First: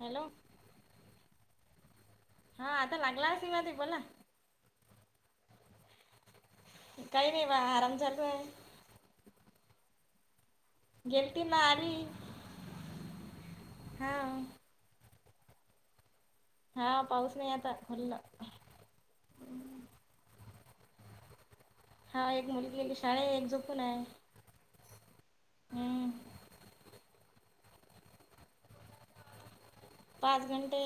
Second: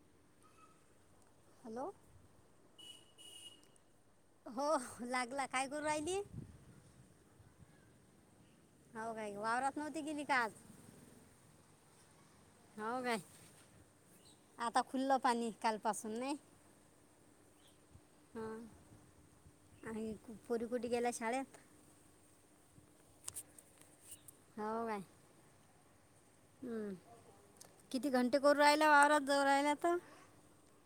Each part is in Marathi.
हॅलो, हॅलो हा आता लागला [unintelligible] बोला. हो लागला काय करून राहिली. काही नाही बा आराम चालूये. हौ का वावरात नव्हती गेली. का आज, गेलंती ना आली. हौ काय, हा आता खुल्लं पाणी कालपासून नयी. हा पाऊस नाही आता खुलं, पुरीपुरी गेल्या शाळेत. हा एक मुलगी गेली शाळेत, एक झोपून आहे. हौ काय, हम्म. हम्म, किती घंटे करू राहिल्या आवारात जाऊन राहिलात. पाच घंटे,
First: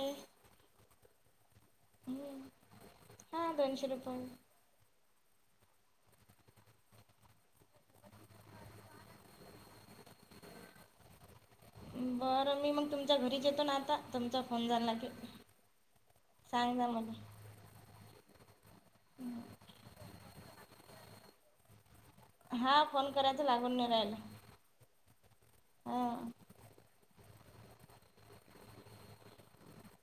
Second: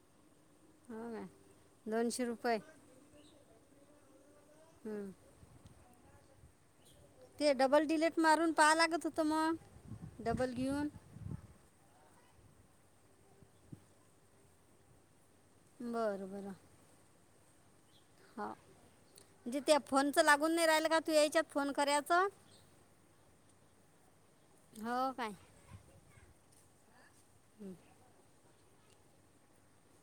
होय दोनशे हम्म. रुपये, हा दोनशे रुपये, हम्म. ते डबल डिलेट मारून पहां लागत होतं मग, डबल घेऊन. बरं मी मग तुमच्या घरीच येतोना. आता तुमचा फोन झाला की, बरं बरं, सांगा मला हो, म्हणजे त्या फोनचं लागून नाही, राहिल का तू यायच्यात आत फोन कऱ्याव. हा, फोन करायचा लागून नाही राहिला. हो काय हम, हम्म,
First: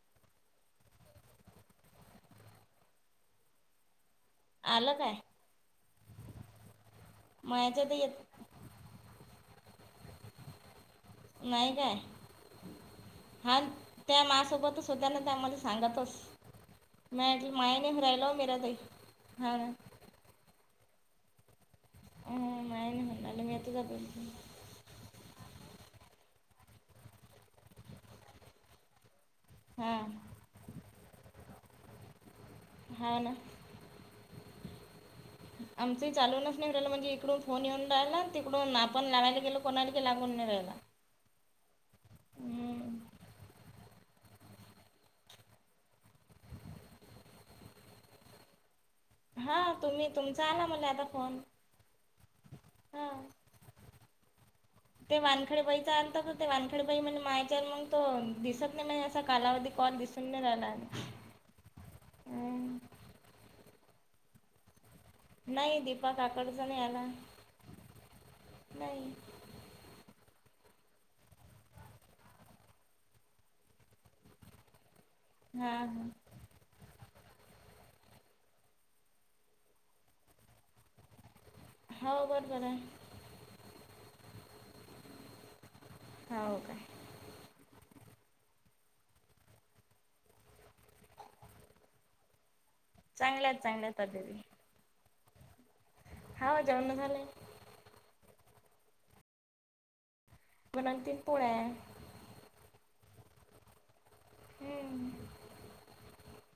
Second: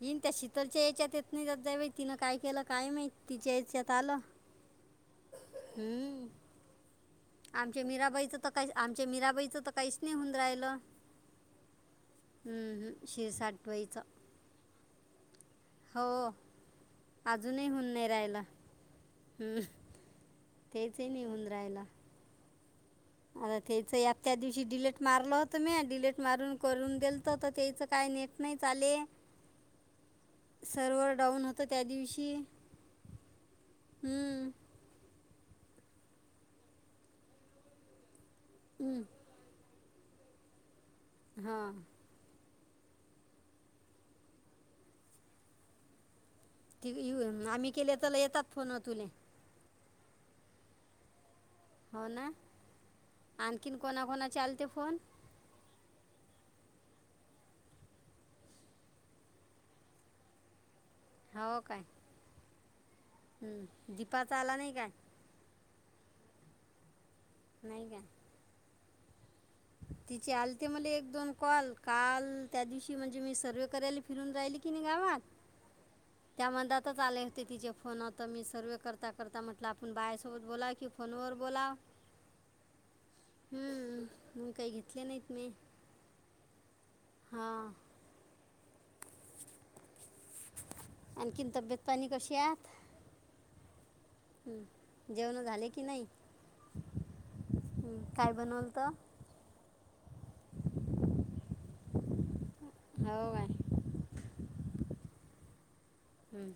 इन त्या शितलच्या याच्यात येत नाही जा, तिनं काय केलं काय माहित, तिच्या याच्यात आलं, आलं काय? हम्म, मग आमच्या याच्यात मीराबाईचं येत तर काही,, आमच्या मीराबाईचंऽऽ काहीच नाही होऊन राहिलं. नाही काय? हम्म. हा शिरसाटबाईचं त्या मासोबत होतना त्या मलाऽ सांगा तोच, हो मेटलं अजूनही होऊन मायेने फ नाही रायला राहिलं मीरा हा, तेच नाही ऊंद रायला. माय नाही हरला मी आता तेच, जातो आ त्या दिवशी डिलेट मारलो,, मी डिलेट मारून करून देल तर तर त्याचं काय नेट नाही चाले. हा सर्वर डाऊन होत त्या दिवशी. हा, ना, हम्म. आमच चालूनच नाहीलं म्हणजे, इकडून फोन येऊन राहिला तिकडून हम्म. आपण लावायला गेलोऽऽ कोणाल के लागून नाही राहिला. हा, हम्म. त आम्ही केले तर ला येतात फोन तुले,, ह तुम्ही, तुमचा आला मला आता फोन. हो ना हा, आणखीन कोणाकोणाचे आलते फोन ते मानखडे बैचाऽ वानखेडबाई म्हणजे मायचर मग तो, दिसत नाही म्हणे असा कालावधी कॉल, दिसून नाही राहिलाऽ हो, काय? हम्म, दीपाचा आला नाही काय? नाही दीपक काकडचा नाही आला. नाहीय का? नाही, तिचे आलते मला एक दोन कॉल, काल त्या दिवशी म्हणजे मी सर्वे करायला फिरून राहिलीऽ किन गावात, हां हां त्यामध्ये आता लेऽ तिचे फोन आत मी सर्वे करता, करता म्हटलं, आपण बायसोबत बोलाय की फोनवर,, बोला, हो बरोबर आहे हम्म,, मग काही घेतले नाहीत मी. होा हो, काय? हा, आणखी तब्येत पाणी कशी आहे? चांगल्यात, चांगल्यात दिदी. जेवण झाले? की नाही हाव जेऊना झालंयऽ हं. काय बनवलत? म्हणून तन पोळ्याऽ हो काय? हम्म, हम्,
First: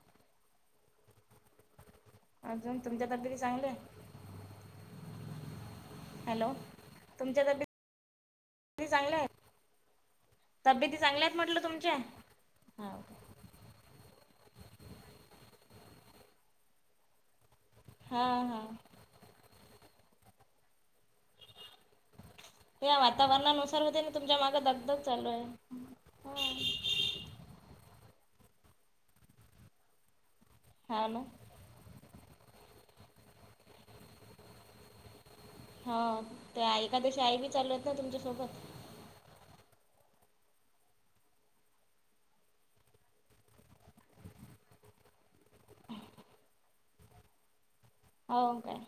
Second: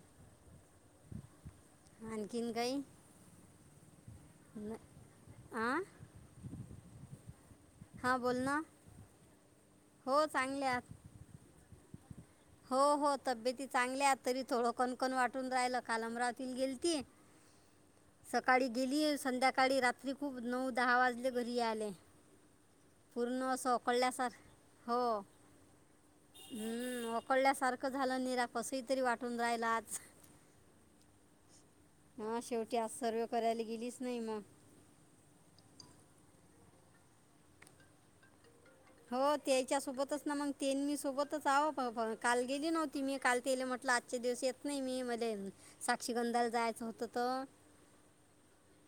अजून तुमच्यात तरी चांगलेऽ आ, हॅलो,, हां बोल ना तुमच्यातबऽ चांगले आहेत,, हो चांगले आहात तब्येत चांगल्या आहेत म्हटलं तुमच्या. हो, हा हो, तब्येती चांगल्याऽ तरी थोडं कणकण वाटून राहिल काल अमरावतीला गेल ती. हा हा सकाळी गेली, संध्याकाळी रात्री खूप नऊ, दहा वाजले घरी याले. या वातावरणानुसार होते ना, तुमच्या मागे हो धगधग चालू आह. हम्म,, कळल्यासारखं झालं निीरा कसही तरी वाटून राहिल आच. हा ना हा शेवटी आज सर्व करायला गेलीच नाही मग हा ते एकादशी आई मी चालूत ना तुमच्यासोबत हो त्याच्या सोबतच ना मग तेी सोबतच आवं काल गेली नव्हती मी काल तेले म्ह आजचे दिवस येत नाही मी मज साक्षीगंधाल जायचं होत त होओ काय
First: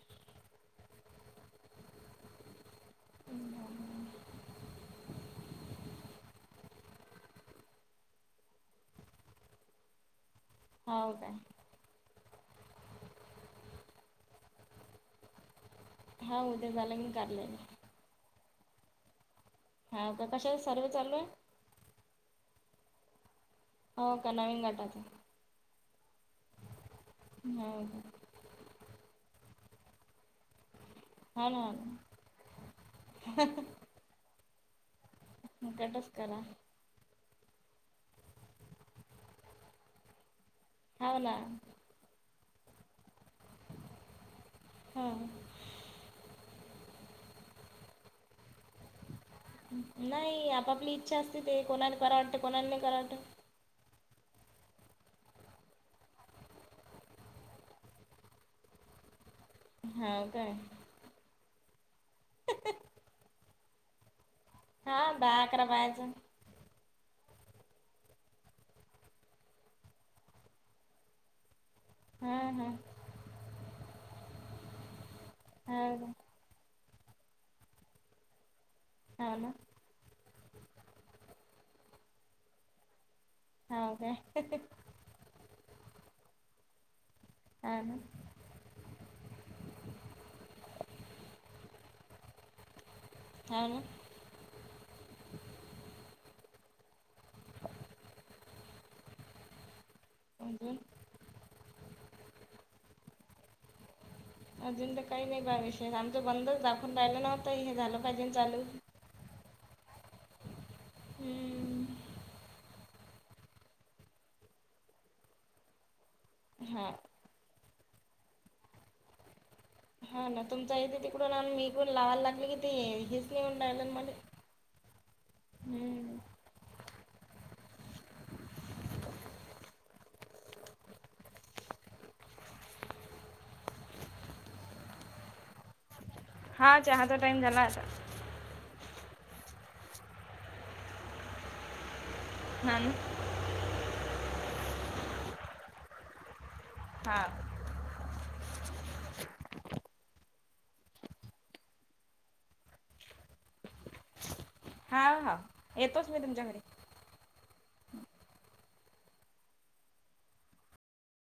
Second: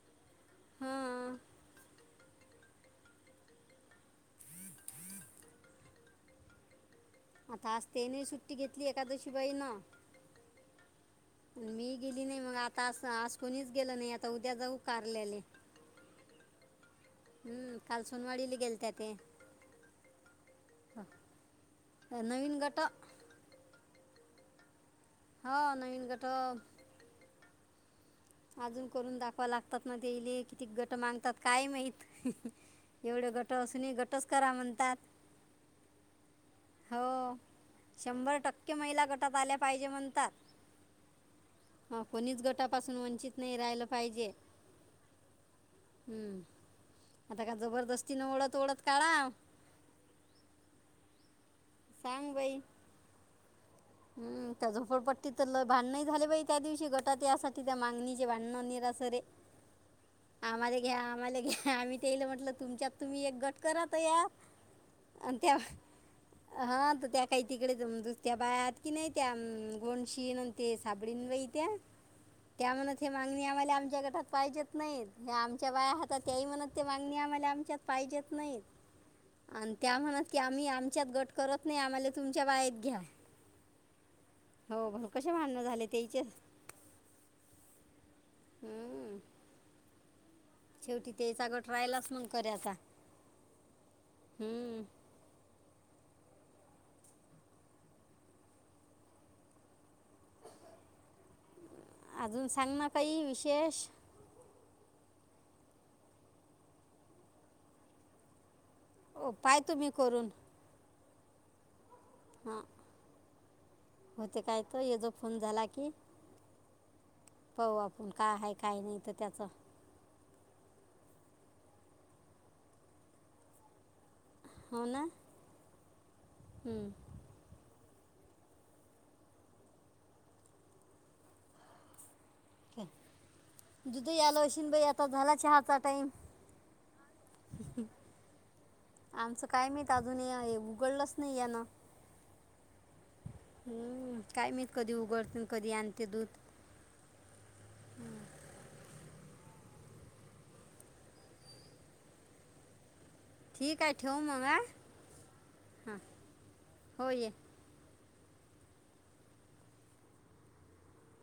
ह आता आजतेने सुट्टी घेतली एखकादशी बाई ना होा का गेली नाही मग आता आज कोणीच गेल नाही आता उद्या जाऊ कारलेले हा होद्या झालं क हम्म काल सनवाडीली गेलत ते हा का कशा सर्व चालू आहे नवीन काटा हो का नवीन गाटाात हा नवीन कटक होा अजून करून दाखवा लागतात म ते किती गट मागतात हो ना काय माहत एवढे गट असून गटच करा म्हणतात काडस् करा हो शंभर टक्के महिला गटात आल्या पाहिजे म्हणतात हाव ना हा कोणीच गटापासून म्ह नाही राहिलं पाहिजे हा हम् आता का जबरदस्तीने ओत ओढत काढा नाही आपापली इच्छा असते ते कोणाला कराव वाटत कोणाला नाही कराव वाटत हम् त्या झोपडपट्टी तर भांडण झाले बा त्या दिवशी गटात यासाठी त्या मागणीचे भांडण निरा दसर हाव काय आम्हाला घ्या आम्हाला घ्या आम्ही ते येल म्हंटलं तुमच्यात तुम्ही एक गट करात या हा अ दहा त्या अकरा बायाचं हा त्या काही तिकडे दुसत्या बायाात की नाही त्या गोनशी न ते साबळीं बाई त्या हा हा त्या म्हणत हे मागणी आम्हाला आमच्या गटात पाहिजेत नाहीत आमच्या बाया हाव हात काय त्याही म्हणत मागणी आम्हाला आमच्यात पाहिजेत नाहीत हाव ना आणि त्या म्हणत की आम्ही आमच्यात गट करत नाही आम्हाला तुमच्या बायेत घ्या हाव काय हो भा कसे भांडण झाले तेचेच हा हम्म शेवटी तेचागं ट रायलाच मण करायचा हाव ना हम्म अजून अजून सांग ना काही विशेष अजून तर काही नाही बा विशेष आमच बंदच दाखवून राहिलं नव्हतं हे झालं काही दिन चालू हो पाय तुम्ही करून हम्म हा होते काय त या जो फोन झाला की हा पाह आपण का आहे काय नाही तर त्याच हा ना तुमच इथे तिकडून निघून लावायला लागले कि ते हेच लिहून राहिल म हो ना दुध आलो अशन बाई आता झाला चहाचा टाईम हा चहाचा टाइम झाला आता आमचं काय मित्र अजूनही आहे उघडलंच नाही आहे ना अम हम् काय मी कधी उघडते कधी आणते दूध हा ठीक आहे ठेव मग हा हा हां येतोच मी तुमच्या घरी हो ये